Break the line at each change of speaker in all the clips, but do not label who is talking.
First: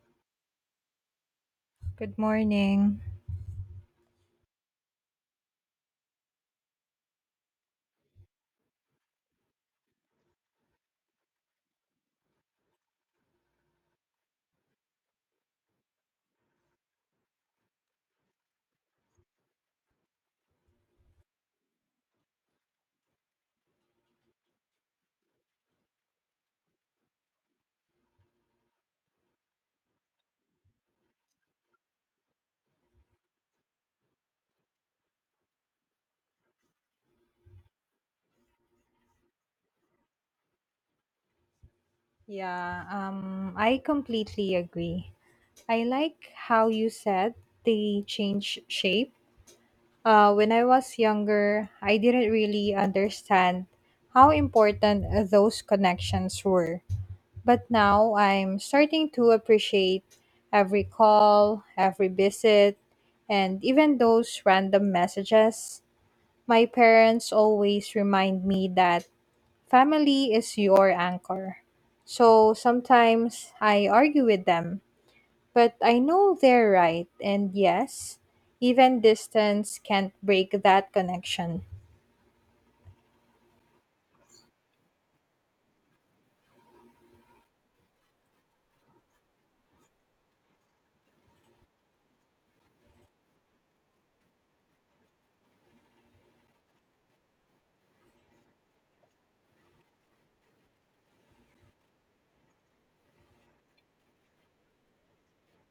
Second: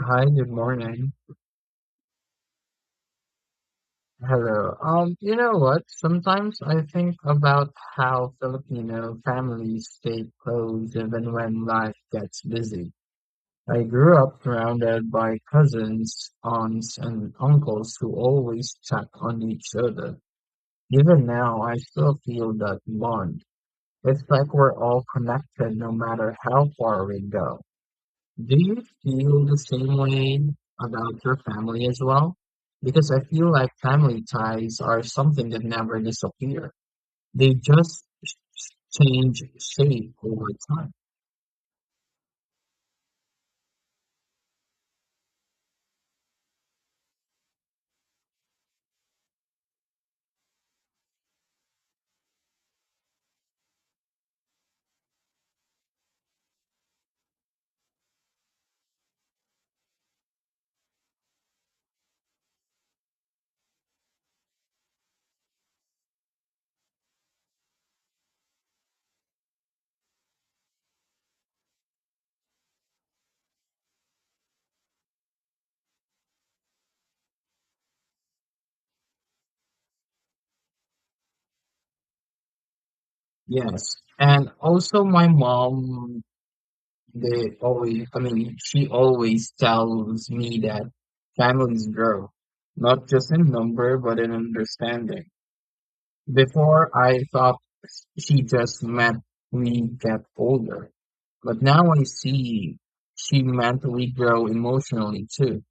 Hi, good morning.
Good morning.
Hello. You know what? Sometimes I think about how Filipino families stay close even when life gets busy. I grew up surrounded by cousins, aunts, and uncles who always check on each other. Even now, I still feel that bond. It's like we're all connected no matter how far we go. Do you feel the same way about your family as well? Because I feel like family ties are something that never disappear. They just change shape over time.
Yeah, I completely agree. I like how you said they change shape. When I was younger, I didn't really understand how important those connections were. But now I'm starting to appreciate every call, every visit, and even those random messages. My parents always remind me that family is your anchor. So sometimes I argue with them, but I know they're right. And yes, even distance can't break that connection.
Yes. And also my mom, they always, I mean, she always tells me that families grow, not just in number, but in understanding. Before I thought she just meant we get older, but now I see she meant we grow emotionally too.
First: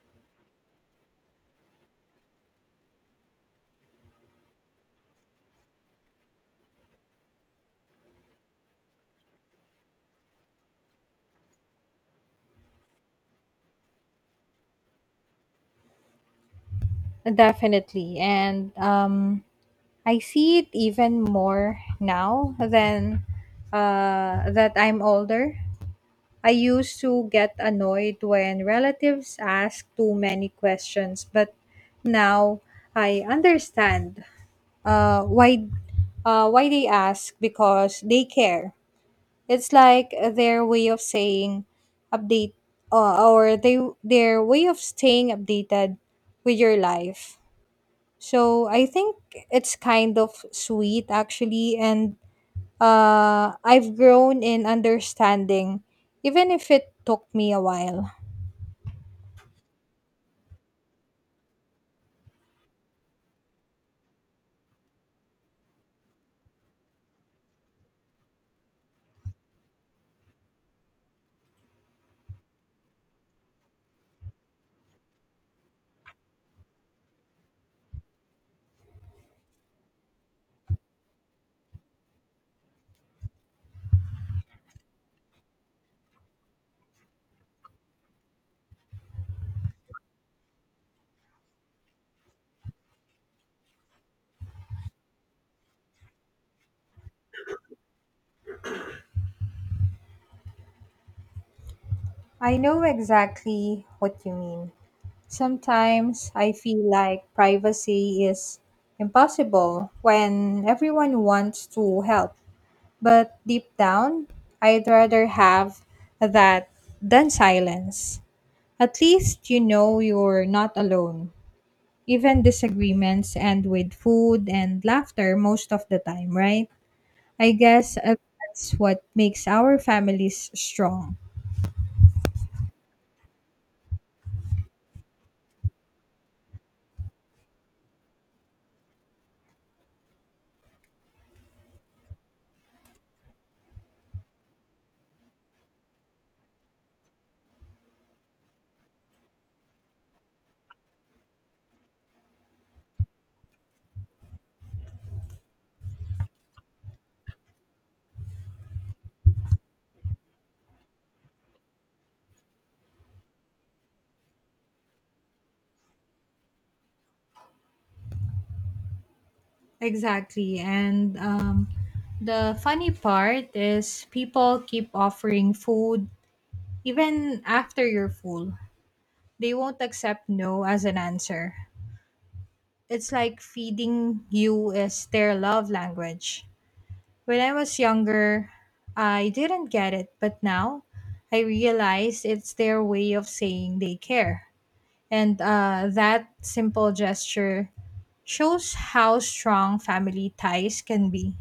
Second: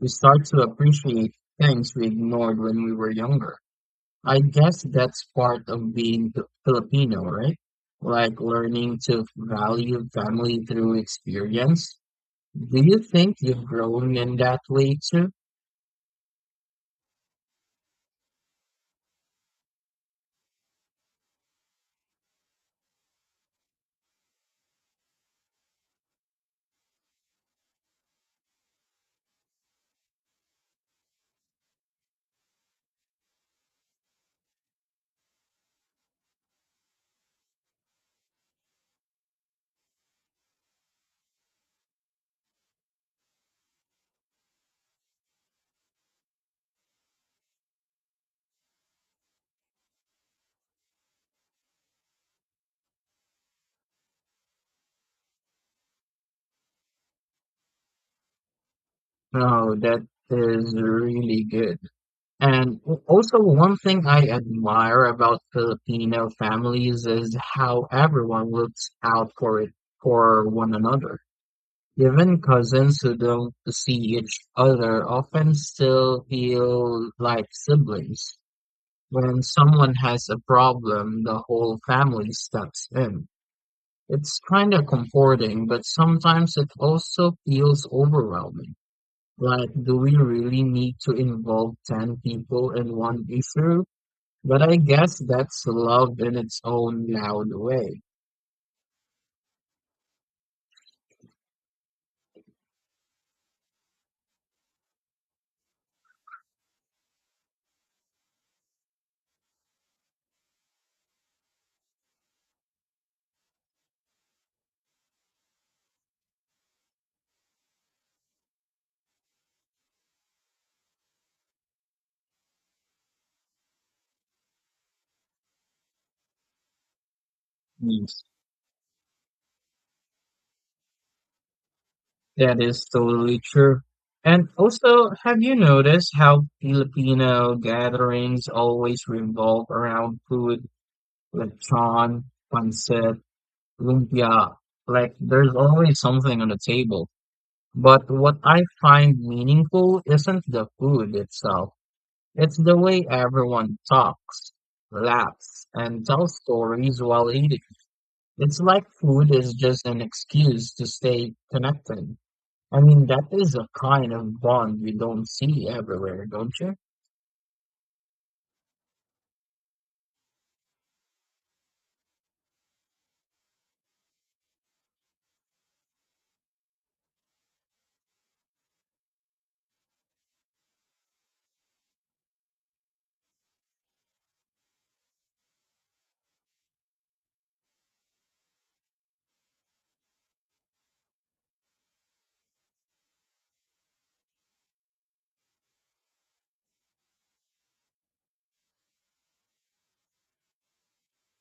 We start to appreciate things we ignored when we were younger. I guess that's part of being Filipino, right? Like learning to value family through experience. Do you think you've grown in that way too?
Definitely. And I see it even more now than that I'm older. I used to get annoyed when relatives ask too many questions, but now I understand. Uh, why? Why they ask? Because they care. It's like their way of saying update, or they their way of staying updated with your life. So I think it's kind of sweet actually, and I've grown in understanding, even if it took me a while.
Oh, that is really good. And a also one thing I admire about Filipino families is how everyone looks out for one another. Even cousins who don't see each other often still feel like siblings. When someone has a problem, the whole family steps in. It's kind of comforting, but sometimes it also feels overwhelming. Like, do we really need to involve 10 people in one issue? But I guess that's love in its own loud way.
I know exactly what you mean. Sometimes I feel like privacy is impossible when everyone wants to help. But deep down, I'd rather have that than silence. At least you know you're not alone. Even disagreements end with food and laughter most of the time, right? I guess
Yes.
that's what makes our families strong.
That is totally true. And also, have you noticed how Filipino gatherings always revolve around food, lechon, pancit, lumpia? Like, there's always something on the table. But what I find meaningful isn't the food itself, it's the way everyone talks, laughs, and tells stories while eating. It's like food is just an excuse to stay connected. I mean, that is a kind of bond we don't see everywhere, don't you?
Exactly. And The funny part is people keep offering food even after you're full. They won't accept no as an answer. It's like feeding you is their love language. When I was younger, I didn't get it, but now I realize it's their way of saying they care. And that simple gesture shows how strong family ties can be.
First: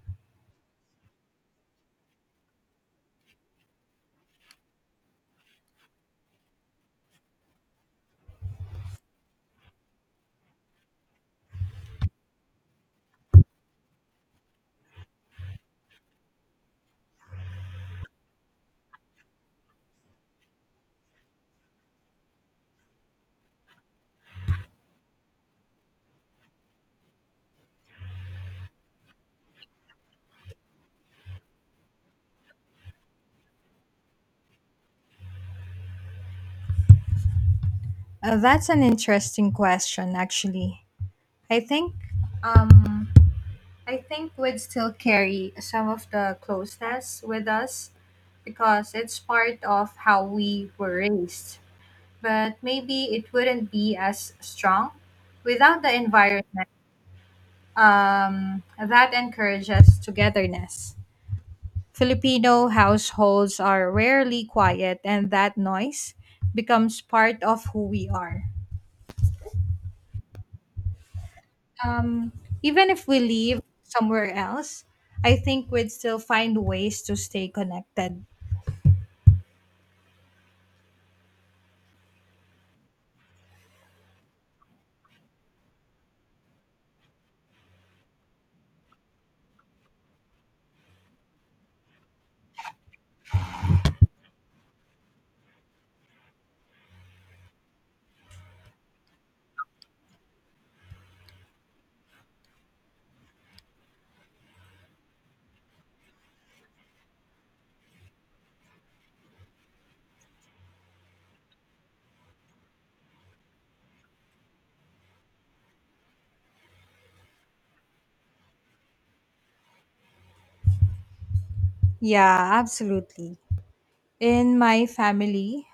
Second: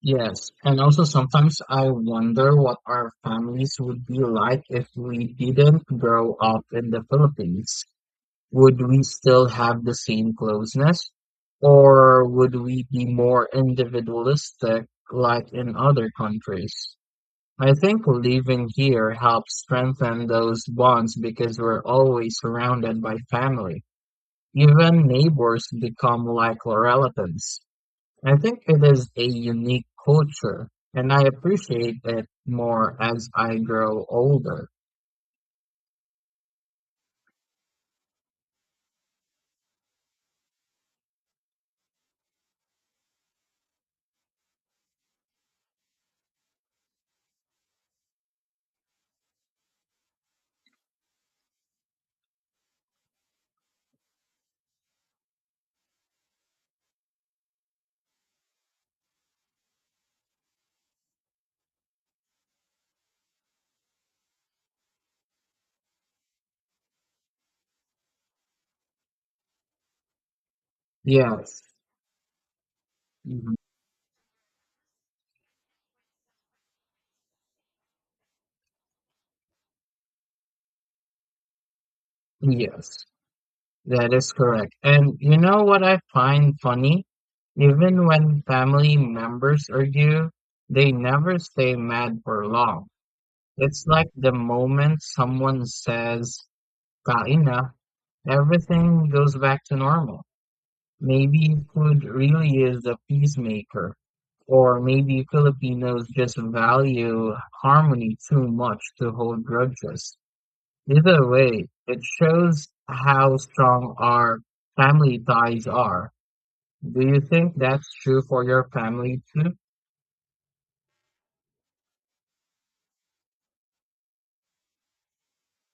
Yes, and also sometimes I wonder what our families would be like if we didn't grow up in the Philippines. Would we still have the same closeness? Or would we be more individualistic like in other countries? I think living here helps strengthen those bonds because we're always surrounded by family. Even neighbors become like relatives. I think it is a unique culture, and I appreciate it more as I grow older.
That's an interesting question, actually. I think um, I think we'd still carry some of the closeness with us because it's part of how we were raised. But maybe it wouldn't be as strong without the environment that encourages togetherness. Filipino households are rarely quiet, and that noise becomes part of who we are.
Yes,
um, Even if we
mhm,
leave somewhere else, I think we'd still find ways to stay connected.
yes, that is correct. And you know what I find funny? Even when family members argue, they never stay mad for long. It's like the moment someone says, Kaina, everything goes back to normal. Maybe food really is a peacemaker. Or maybe Filipinos just value harmony too much to hold grudges. Either way, it shows how strong our family ties are. Do you think that's true for your family too?
Yeah, absolutely. In my family,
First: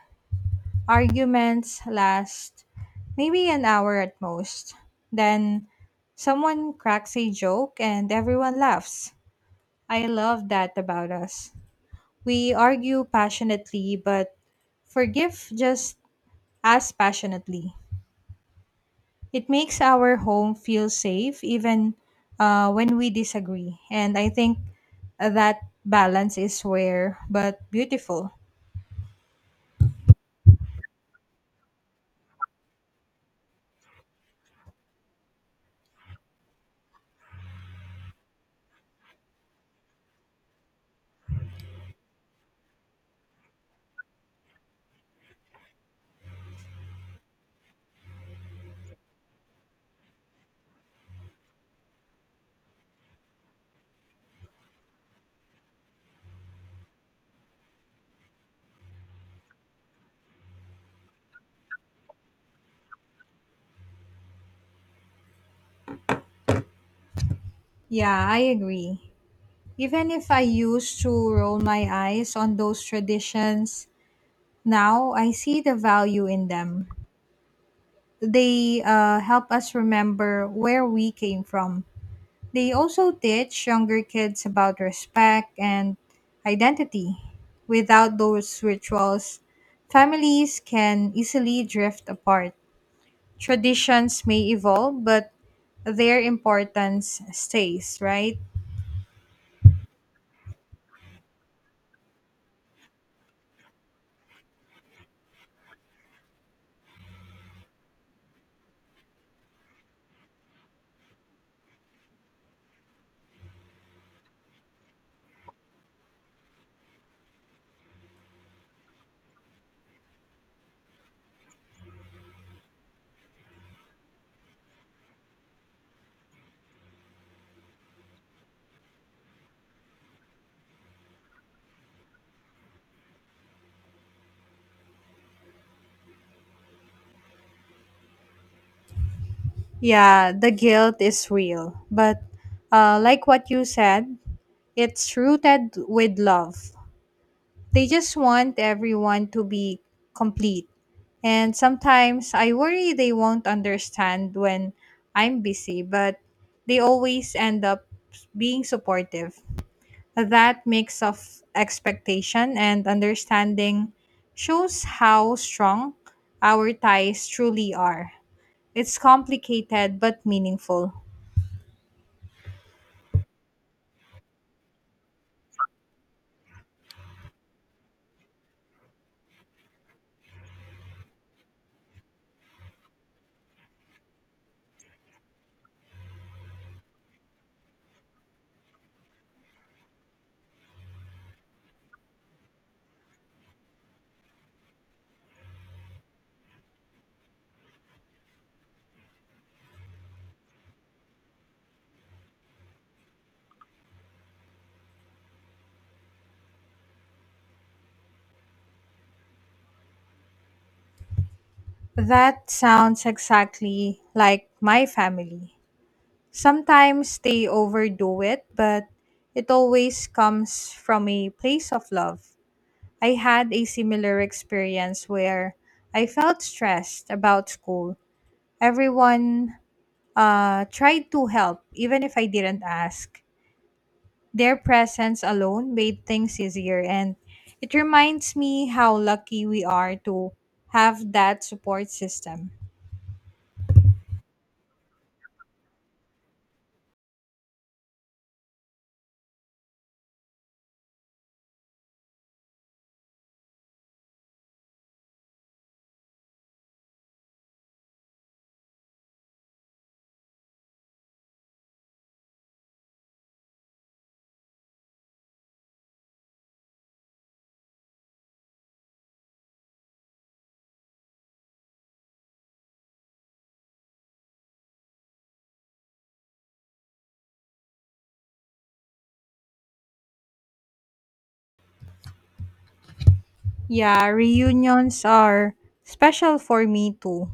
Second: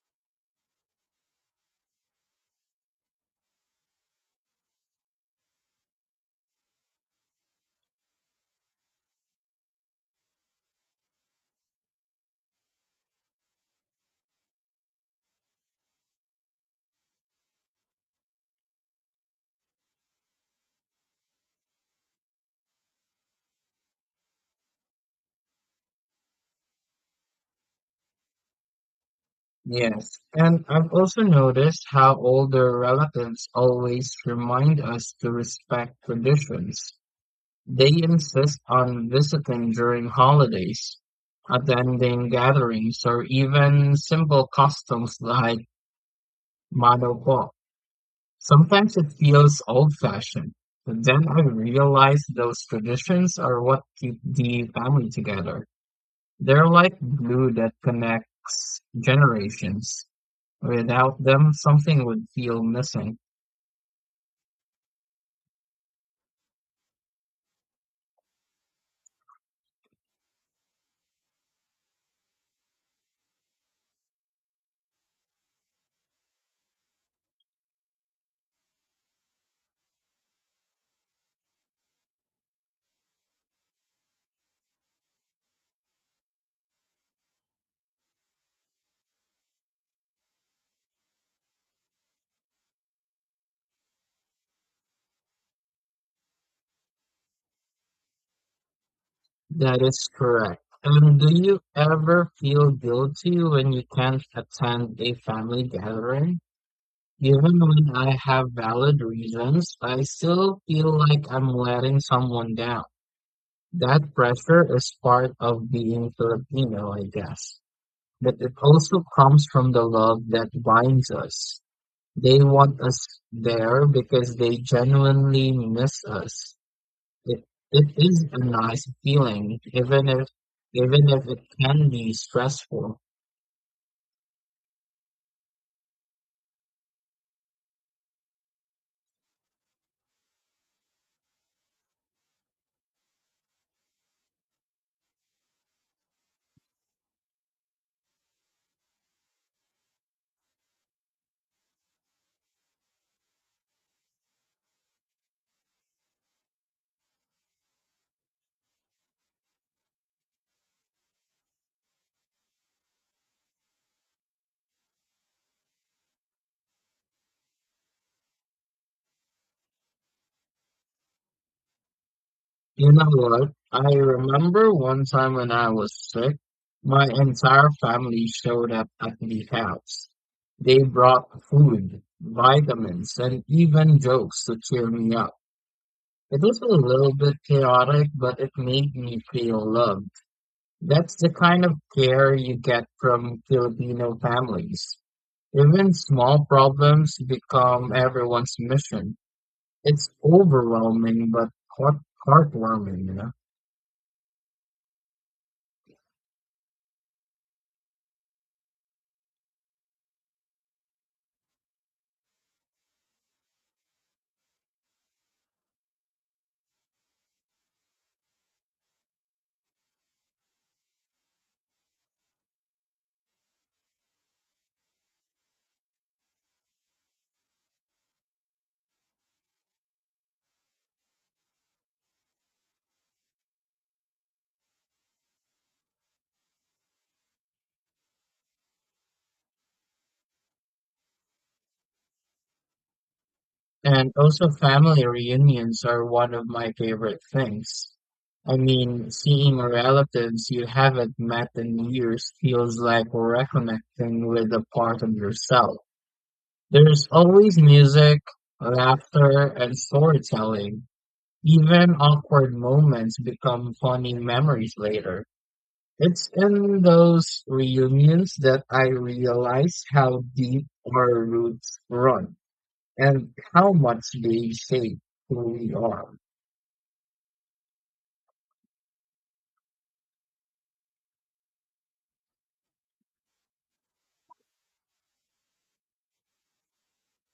arguments last maybe an hour at most. Then someone cracks a joke and everyone laughs. I love that about us. We argue passionately, but forgive just as passionately. It makes our home feel safe even when we disagree. And I think that balance is rare but beautiful.
Yes, and I've also noticed how older relatives always remind us to respect traditions. They insist on visiting during holidays, attending gatherings, or even simple customs like Madoko. Sometimes it feels old-fashioned, but then I realize those traditions are what keep the family together. They're like glue that connects generations. Without them, something would feel missing.
Yeah, I agree. Even if I used to roll my eyes on those traditions, now I see the value in them. They help us remember where we came from. They also teach younger kids about respect and identity. Without those rituals, families can easily drift apart. Traditions may evolve, but their importance stays, right?
That is correct. And do you ever feel guilty when you can't attend a family gathering? Even when I have valid reasons, I still feel like I'm letting someone down. That pressure is part of being Filipino, I guess. But it also comes from the love that binds us. They want us there because they genuinely miss us. It, it is a nice feeling, even if it can be stressful.
Yeah, the guilt is real. But like what you said, it's rooted with love. They just want everyone to be complete. And sometimes I worry they won't understand when I'm busy, but they always end up being supportive. That mix of expectation and understanding shows how strong our ties truly are. It's complicated but meaningful.
You know what? I remember one time when I was sick, my entire family showed up at the house. They brought food, vitamins, and even jokes to cheer me up. It was a little bit chaotic, but it made me feel loved. That's the kind of care you get from Filipino families. Even small problems become everyone's mission. It's overwhelming but heart heartwarming, you know.
That sounds exactly like my family. Sometimes they overdo it, but it always comes from a place of love. I had a similar experience where I felt stressed about school. Everyone tried to help, even if I didn't ask. Their presence alone made things easier, and it reminds me how lucky we are to have that support system.
And also family reunions are one of my favorite things. I mean, seeing relatives you haven't met in years feels like reconnecting with a part of yourself. There's always music, laughter, and storytelling. Even awkward moments become funny memories later. It's in those reunions that I realize how deep our roots run and how much they shape who we are.
Yeah, reunions are special for me too.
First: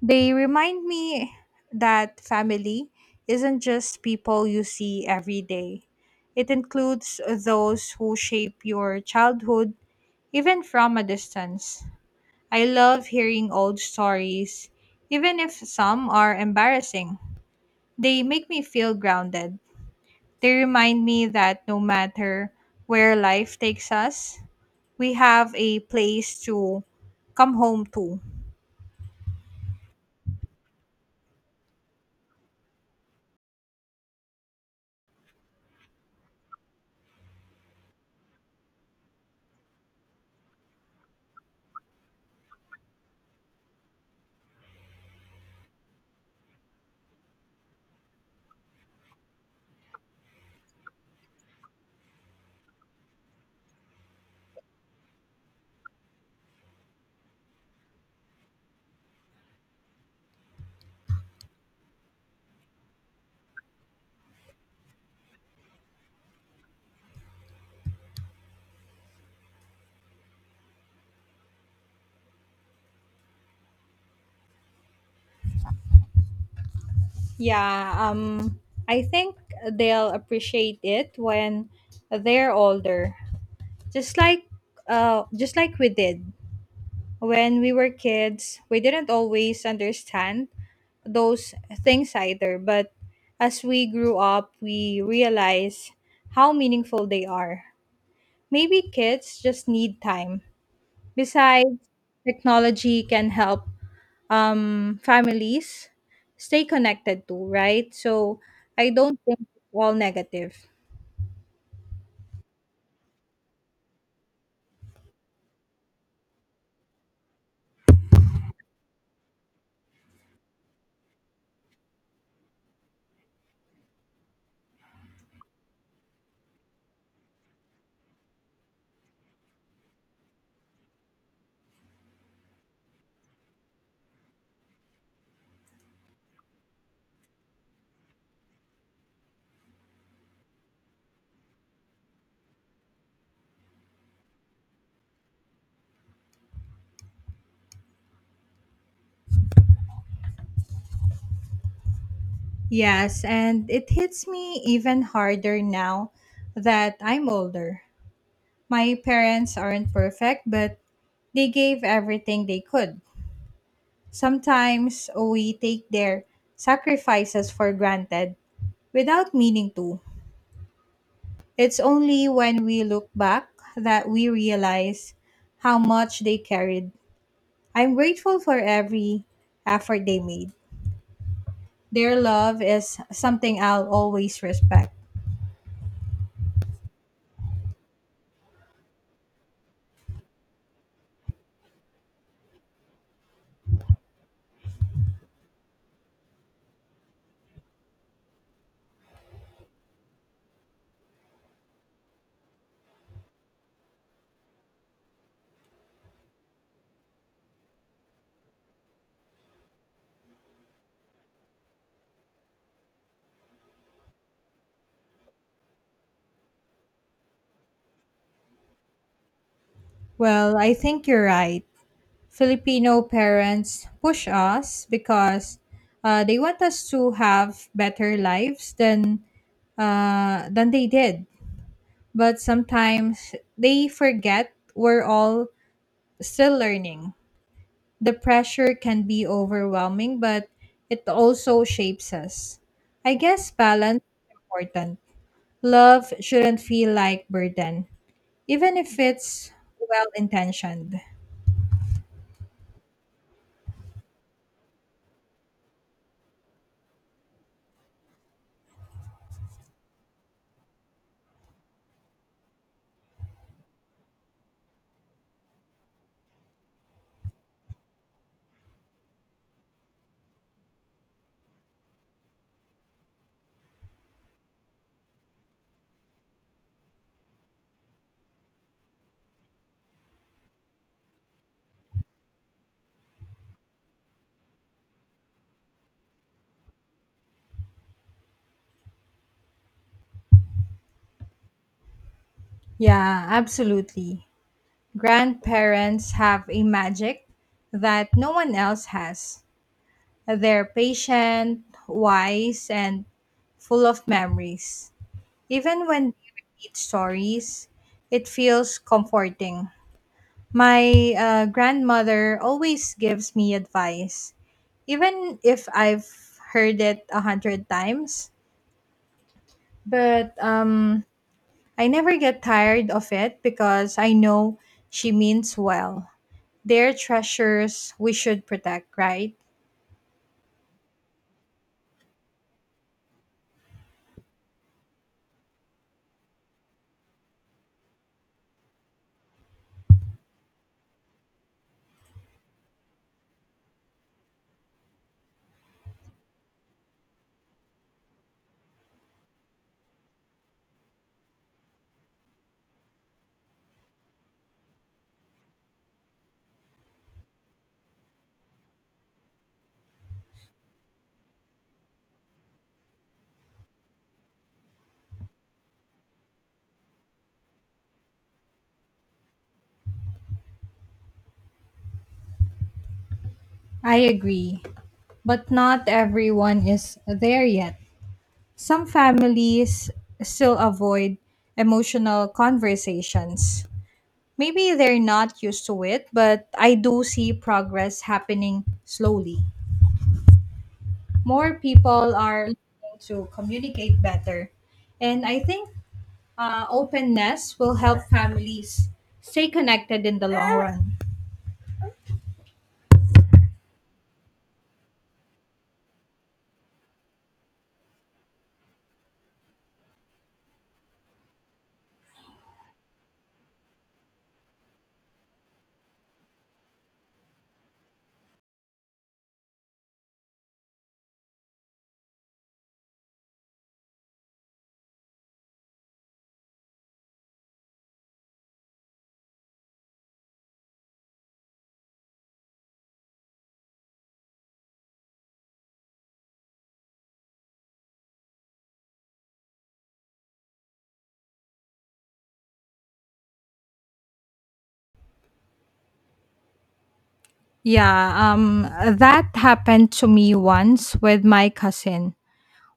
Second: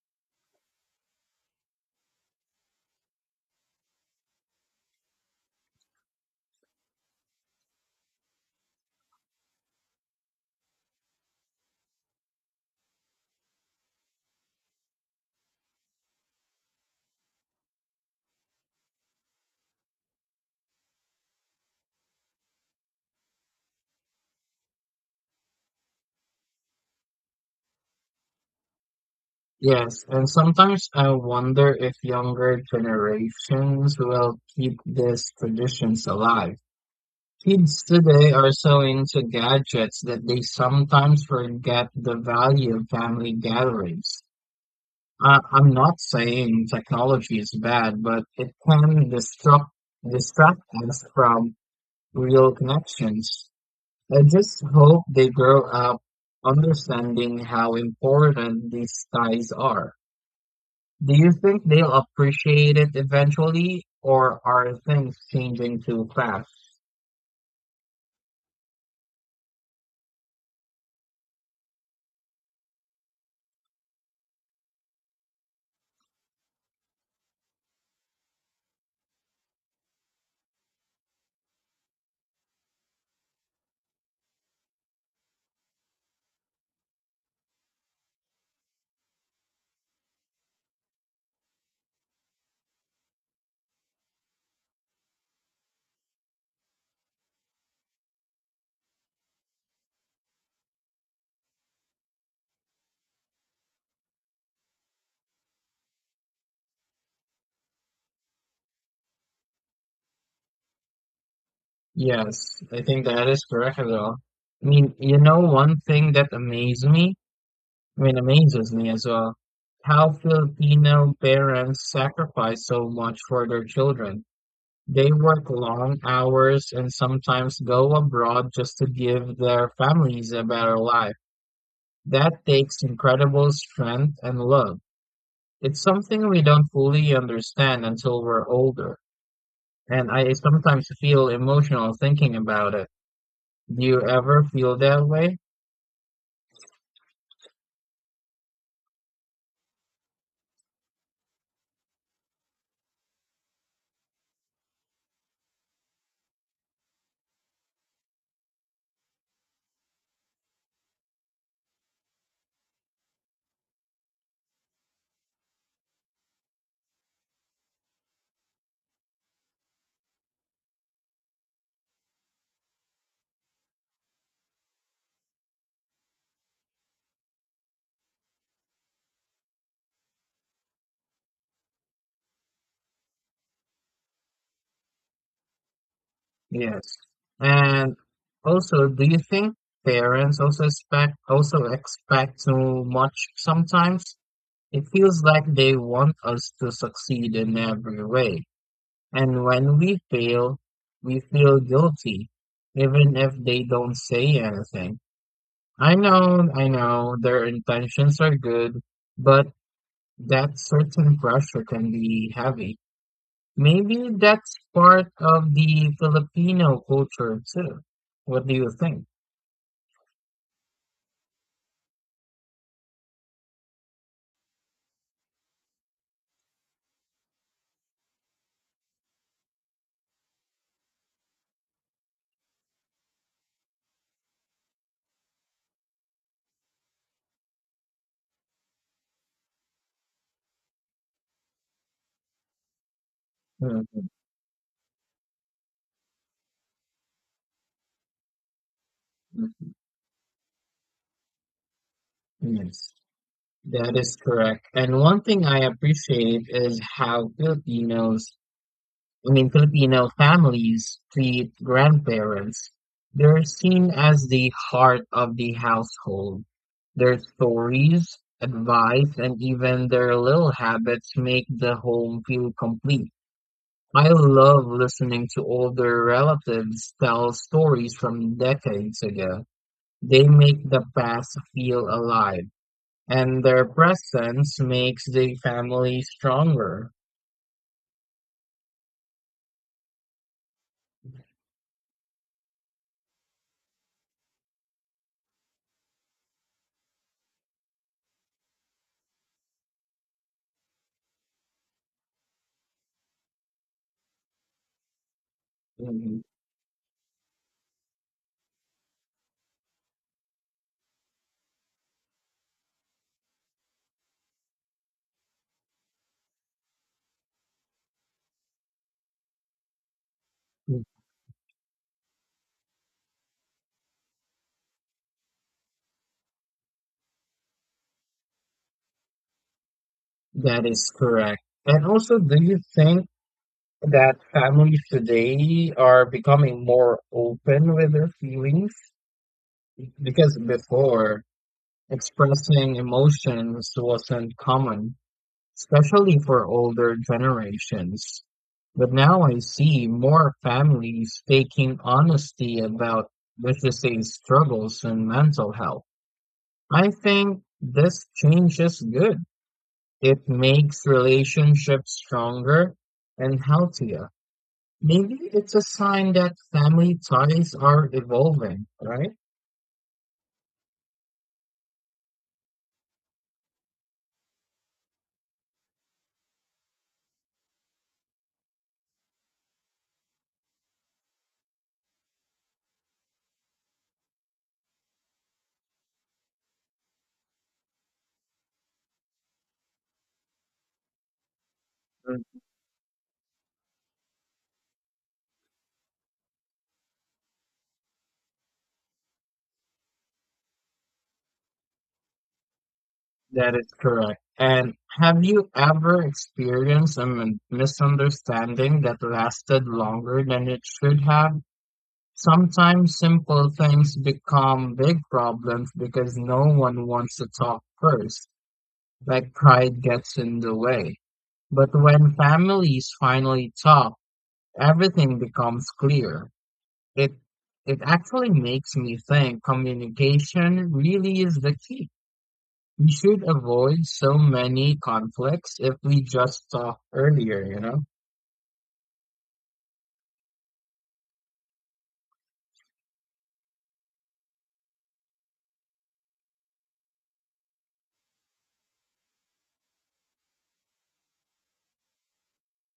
They remind me that family isn't just people you see every day. It includes those who shape your childhood, even from a distance. I love hearing old stories, even if some are embarrassing. They make me feel grounded. They remind me that no matter where life takes us, we have a place to come home to.
Yes, and sometimes I wonder if younger generations will keep these traditions alive. Kids today are so into gadgets that they sometimes forget the value of family gatherings. I'm not saying technology is bad, but it can disrupt distract us from real connections. I just hope they grow up understanding how important these ties are. Do you think they'll appreciate it eventually, or are things changing too fast?
Yeah, um, I think they'll appreciate it when they're older. Just like, just like we did when we were kids. We didn't always understand those things either, but as we grew up, we realize how meaningful they are. Maybe kids just need time. Besides, technology can help families stay connected to, right? So I don't think it's all negative.
Yes, I think that is correct as well. I mean, you know, one thing that amazed me I mean, amazes me as well how Filipino parents sacrifice so much for their children. They work long hours and sometimes go abroad just to give their families a better life. That takes incredible strength and love. It's something we don't fully understand until we're older, and I sometimes feel emotional thinking about it. Do you ever feel that way?
Yes, and it hits me even harder now that I'm older. My parents aren't perfect, but they gave everything they could. Sometimes we take their sacrifices for granted without meaning to. It's only when we look back that we realize how much they carried. I'm grateful for every effort they made. Their love is something I'll always respect.
Yes. And also, do you think parents also expect too much sometimes? It feels like they want us to succeed in every way. And when we fail, we feel guilty, even if they don't say anything. I know, their intentions are good, but that certain pressure can be heavy. Maybe that's part of the Filipino culture too. What do you think?
Well, I think you're right. Filipino parents push us because they want us to have better lives than they did. But sometimes they forget we're all still learning. The pressure can be overwhelming, but it also shapes us. I guess balance
Mhm,
is important. Love shouldn't feel like burden, even if it's
mhm.
well intentioned.
Yes, that is correct. And one thing I appreciate is how Filipino families treat grandparents. They're seen as the heart of the household. Their stories, advice, and even their little habits make the home feel complete. I love listening to older relatives tell stories from decades ago. They make the past feel alive, and their presence makes the family stronger.
Yeah, absolutely. Grandparents have a magic that no one else has. They're patient, wise, and full of memories. Even when
Mm,
they repeat stories, it feels comforting. My grandmother always gives me advice, even if I've heard it a hundred times. But I never get tired of it because I know she means well. They're treasures we should protect, right?
that is correct. And also, do you think that families today are becoming more open with their feelings? Because before, expressing emotions wasn't common, especially for older generations. But now I see more families taking honesty about vicious struggles and mental health. I think this change is good. It makes relationships stronger and healthier. Maybe it's a sign that family ties are evolving, right?
I agree. But not everyone is there yet. Some families still avoid emotional conversations. Maybe they're not used to it, but I do see progress happening slowly. More people are learning to communicate better. And I think openness will help families stay connected in the long run.
That is correct. And have you ever experienced a misunderstanding that lasted longer than it should have? Sometimes simple things become big problems because no one wants to talk first, like pride gets in the way. But when families finally talk, everything becomes clear. It it actually makes me think communication really is the key. We should avoid so many conflicts if we just talk earlier, you know?
Yeah, that happened to me once with my cousin.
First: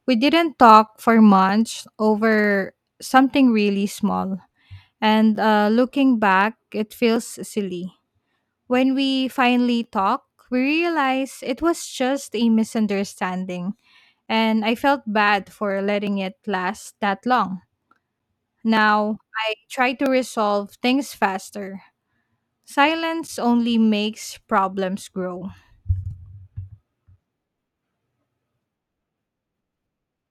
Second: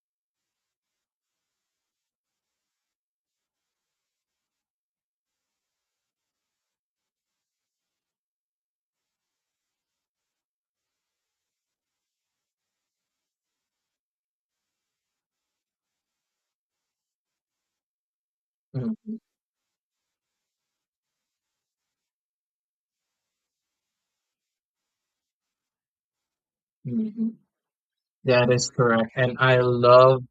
We didn't talk for months over something really small. And looking back, it feels silly. When we finally talk, we realize it was just a misunderstanding. And I felt bad for letting it last that long.
Mm,
Now, I try to resolve things faster. Silence only makes problems grow.
mhm. That is correct. And I love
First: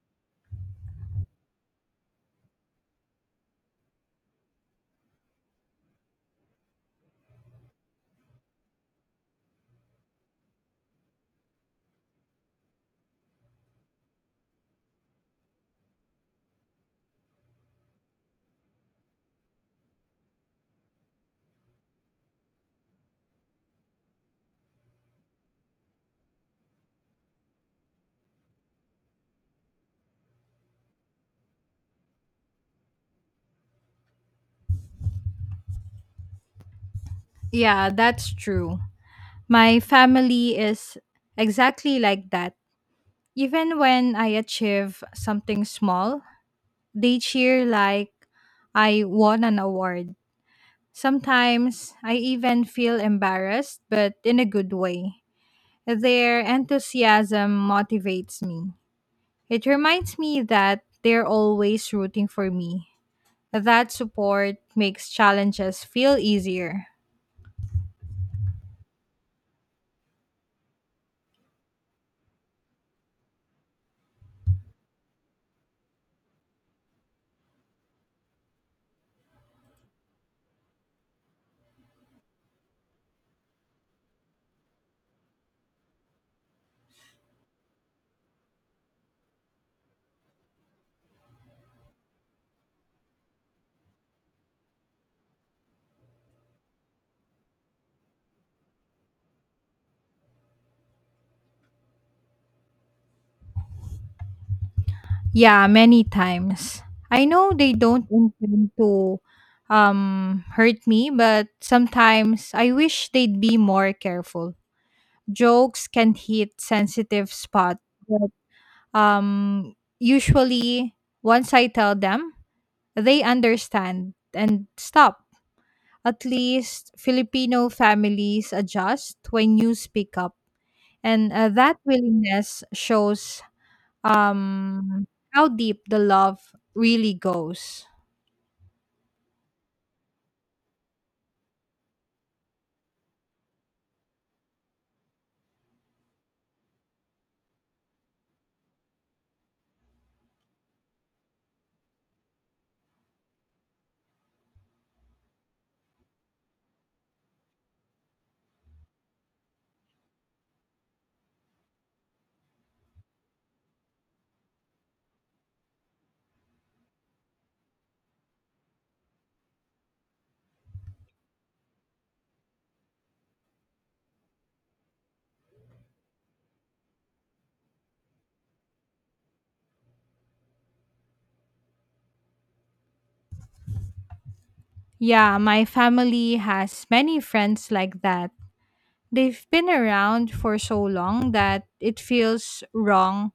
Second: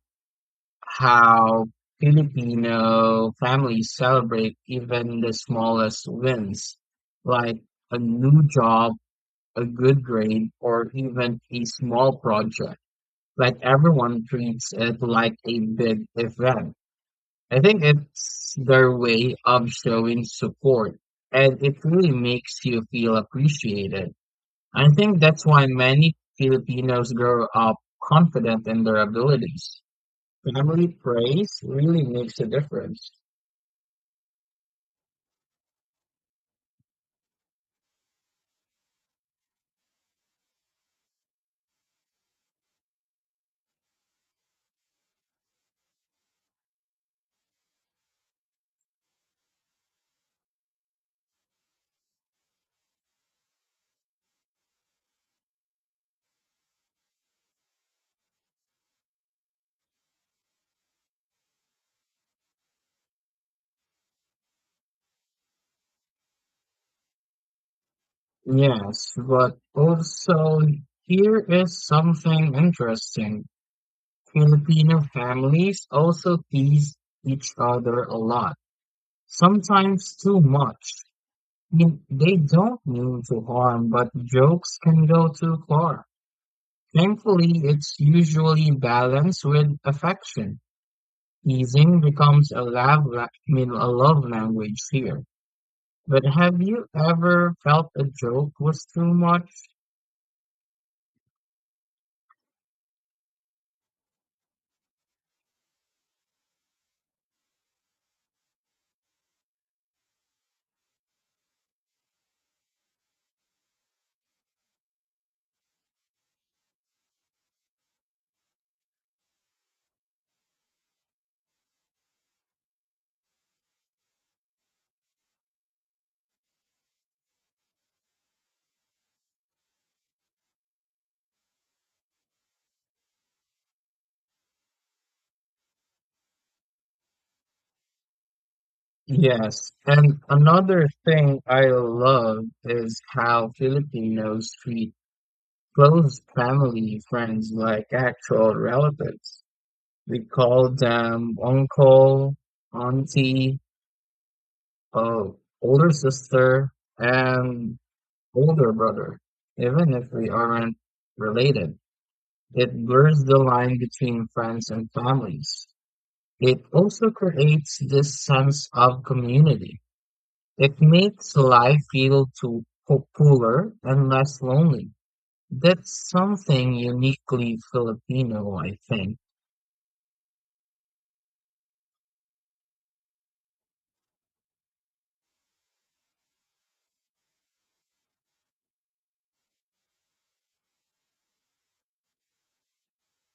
how Filipino families celebrate even the smallest wins, like a new job, a good grade, or even a small project. Like everyone treats it like a big event. I think it's their way of showing support, and it really makes you feel appreciated. I think that's why many Filipinos grow up confident in their abilities. Family praise really makes a difference.
Yeah, that's true. My family is exactly like that. Even when I achieve something small, they cheer like I won an award. Sometimes I even feel embarrassed, but in a good way. Their enthusiasm motivates me. It reminds me that they're always rooting for me. That support makes challenges feel easier.
Yes, but also here is something interesting. Filipino families also tease each other a lot, sometimes too much. They don't mean to harm, but jokes can go too far. Thankfully, it's usually balanced with affection. Teasing becomes a love, la- I mean, a love language here. But have you ever felt a joke was too much?
Yeah, many times. I know they don't intend to hurt me, but sometimes I wish they'd be more careful. Jokes can hit sensitive spots, but usually once I tell them, they understand and stop. At least Filipino families adjust when you speak up, and that willingness shows um how deep the love really goes.
Yes. And another thing I love is how Filipinos treat close family friends like actual relatives. We called them uncle, auntie, uh, older sister, and older brother, even if we aren't related. It blurs the line between friends and families. It also creates this sense of community. It makes life feel too fuller and less lonely. That's something uniquely Filipino, I think.
Yeah, my family has many friends like that. They've been around for so long that it feels wrong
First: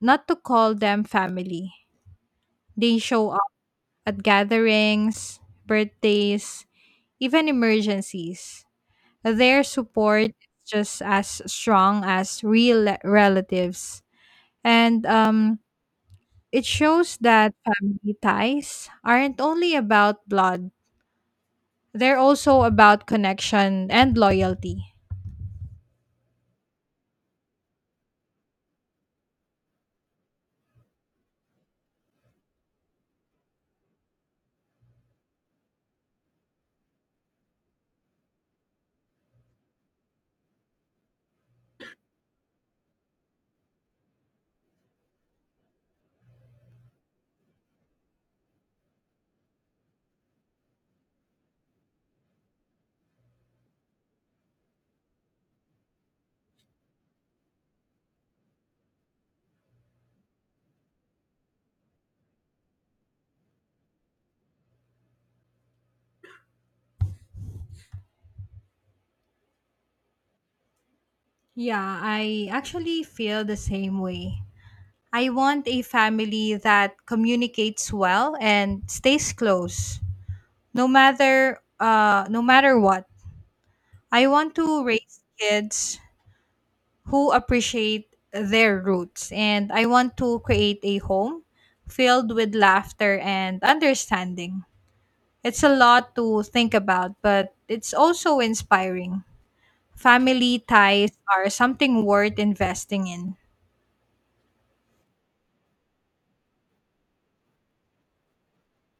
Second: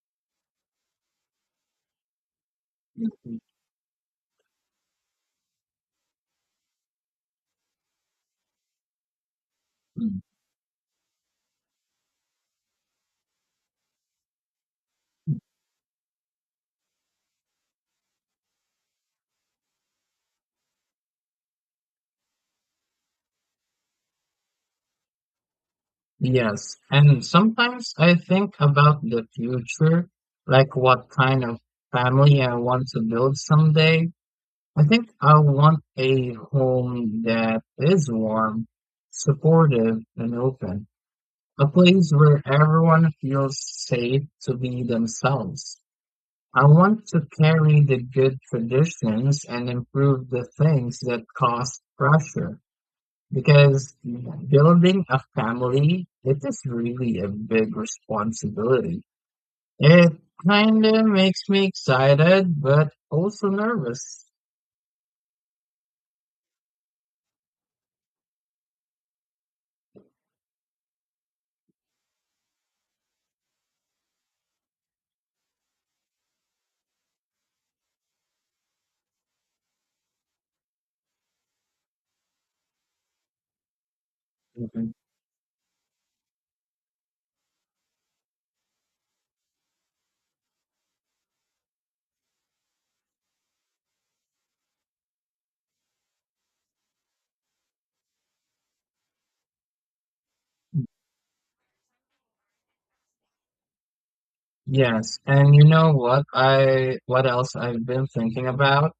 not to call them family. They show up at gatherings, birthdays, even emergencies. Their
Mhm.
support is just as strong as real relatives. And It shows that family ties aren't only about blood, they're also about connection and loyalty.
Yes, and sometimes I think about the future, like what kind of family I want to build someday. I think I want a home that is warm, supportive, and open, a place where everyone feels safe to be themselves. I want to carry the good traditions and improve the things that cause pressure. Because building a family, it is really a big responsibility. It kind of makes me excited, but also nervous.
Yeah, I actually feel the same way. I want a family that communicates well and stays close, no matter what. I want to
Mhm.
raise kids who appreciate their roots, and I want to create a home filled with laughter and understanding. It's a lot to think about, but it's also inspiring. Family ties are something worth investing in.
Yes, and you know what I what else I've been thinking about?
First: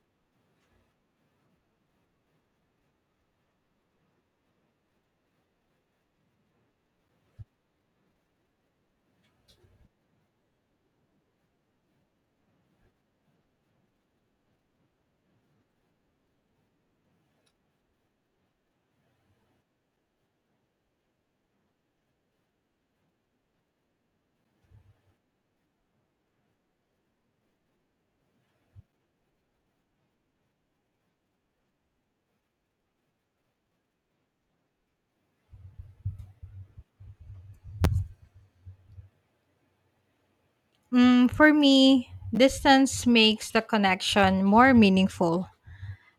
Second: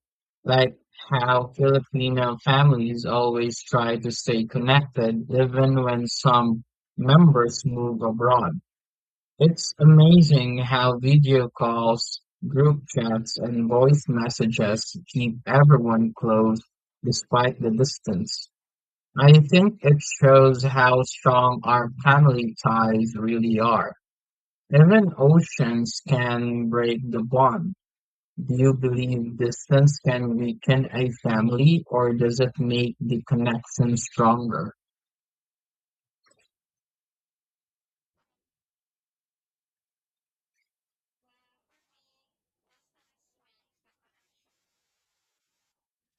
Like how Filipino families always try to stay connected even when some members move abroad. It's amazing how video calls, group chats, and voice messages keep everyone close despite the distance. I think it shows how strong our family ties really are. Even oceans can break the bond. Do you believe distance can weaken a family, or does it make the connection stronger?
Mm, for me, distance makes the connection more meaningful.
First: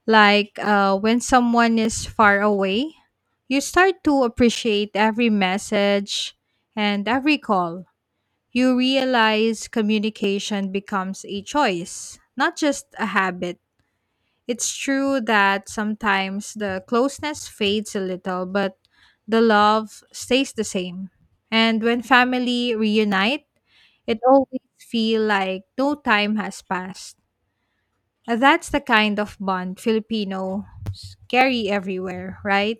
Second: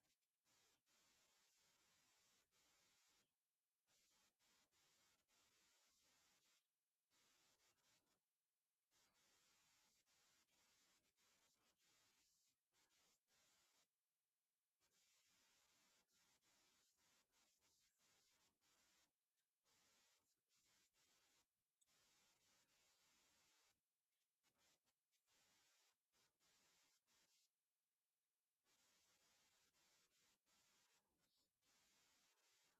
Like when someone is far away, you start to appreciate every message and every call. You realize communication becomes a choice, not just a habit. It's true that sometimes the closeness fades a little, but the love stays the same. And when family reunite, it always feel like no time has passed. And that's the kind of bond Filipinos carry everywhere, right?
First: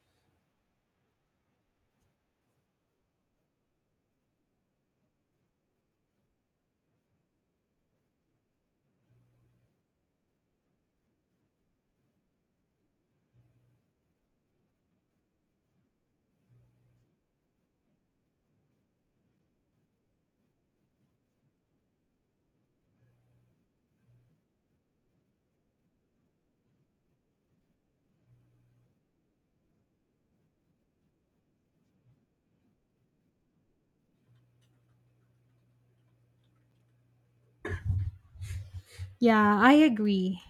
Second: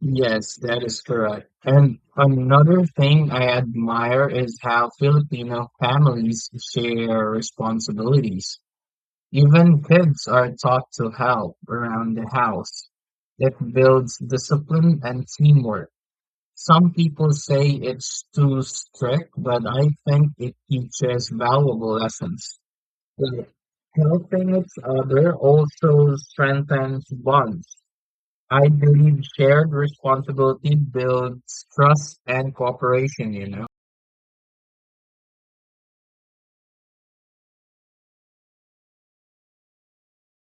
Yes, that is correct. And another thing I admire is how Filipino families share responsibilities. Even kids are taught to help around the house. It builds discipline and teamwork. Some people say it's too strict, but I think it teaches valuable lessons. Like, helping each other also strengthens bonds. I believe shared responsibility builds trust and cooperation, you know?
Yeah, I agree.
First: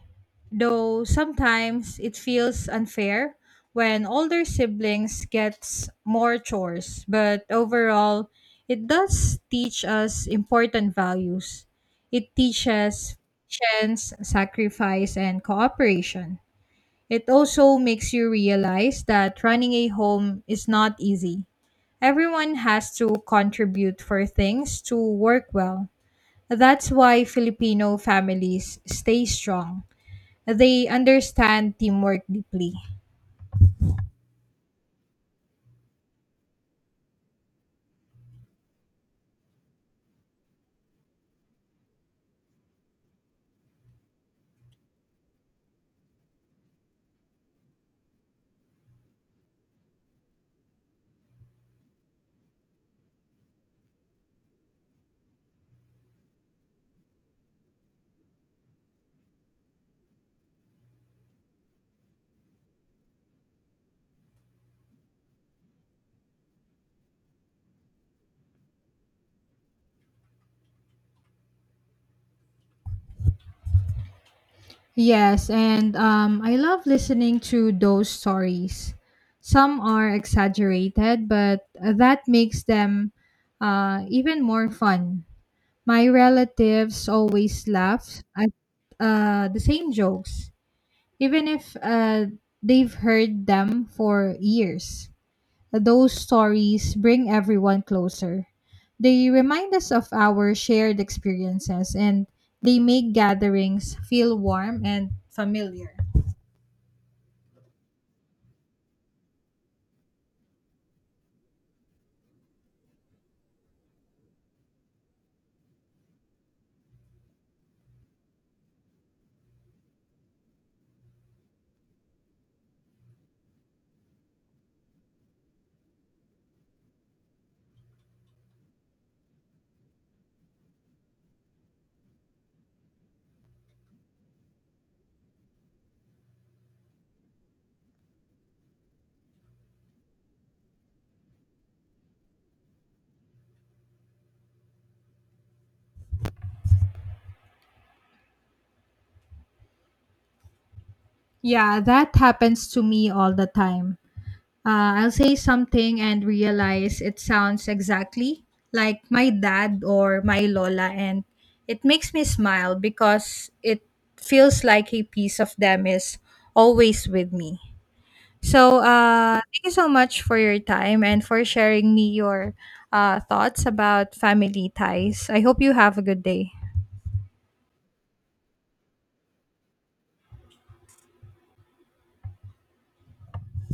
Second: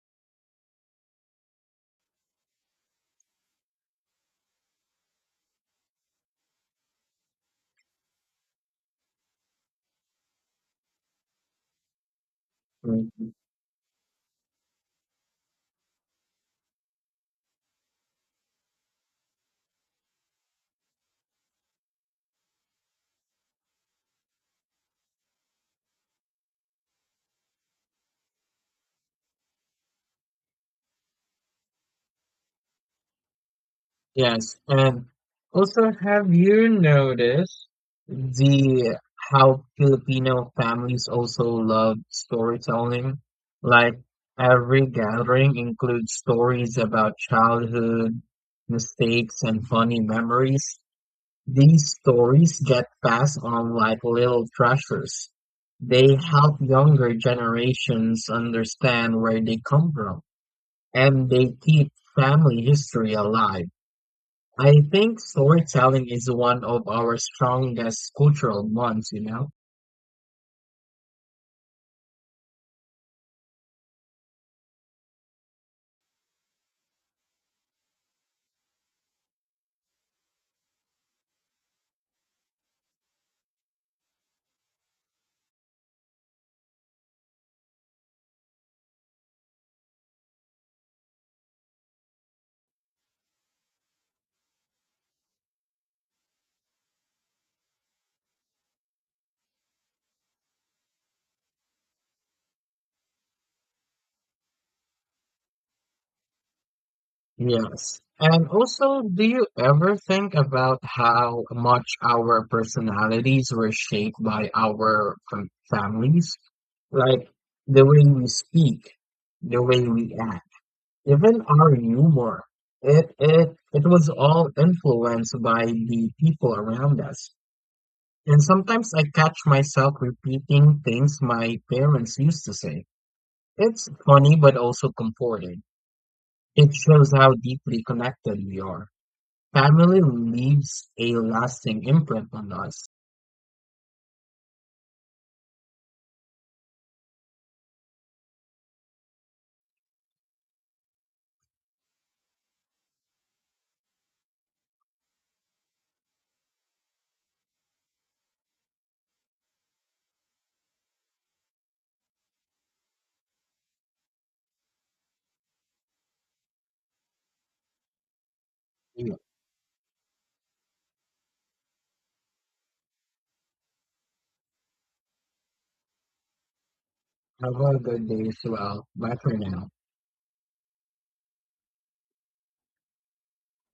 Though sometimes it feels unfair when older siblings gets more chores, but overall it does teach us important values. It teaches
Mhm.
patience, sacrifice, and cooperation. It also makes you realize that running a home is not easy. Everyone has to contribute for things to work well. That's why Filipino families stay strong. They understand teamwork deeply.
Yes. And also, have you noticed the how Filipino families also love storytelling? Like every gathering includes stories about childhood, mistakes, and funny memories. These stories get passed on like little treasures. They help younger generations understand where they come from, and they keep family history alive. I think storytelling is one of our strongest cultural bonds, you know?
Yes, and I love listening to those stories. Some are exaggerated, but that makes them even more fun. My relatives always laugh at the same jokes, even if they've heard them for years. Those stories bring everyone closer. They remind us of our shared experiences, and they make gatherings feel warm and familiar.
Yes. And also, do you ever think about how much our personalities were shaped by our families? Like the way we speak, the way we act, even our humor. It was all influenced by the people around us. And sometimes I catch myself repeating things my parents used to say. It's funny but also comforting. It shows how deeply connected we are. Family leaves a lasting imprint on us.
Yeah, that happens to me all the time. I'll say something and realize it sounds exactly like my dad or my Lola, and it makes me smile because it feels like a piece of them is always with me. So,
Yeah.
thank you so much for your time and for sharing me your thoughts about family ties. I hope you have a good day.
Have a good day as well. Bye for now.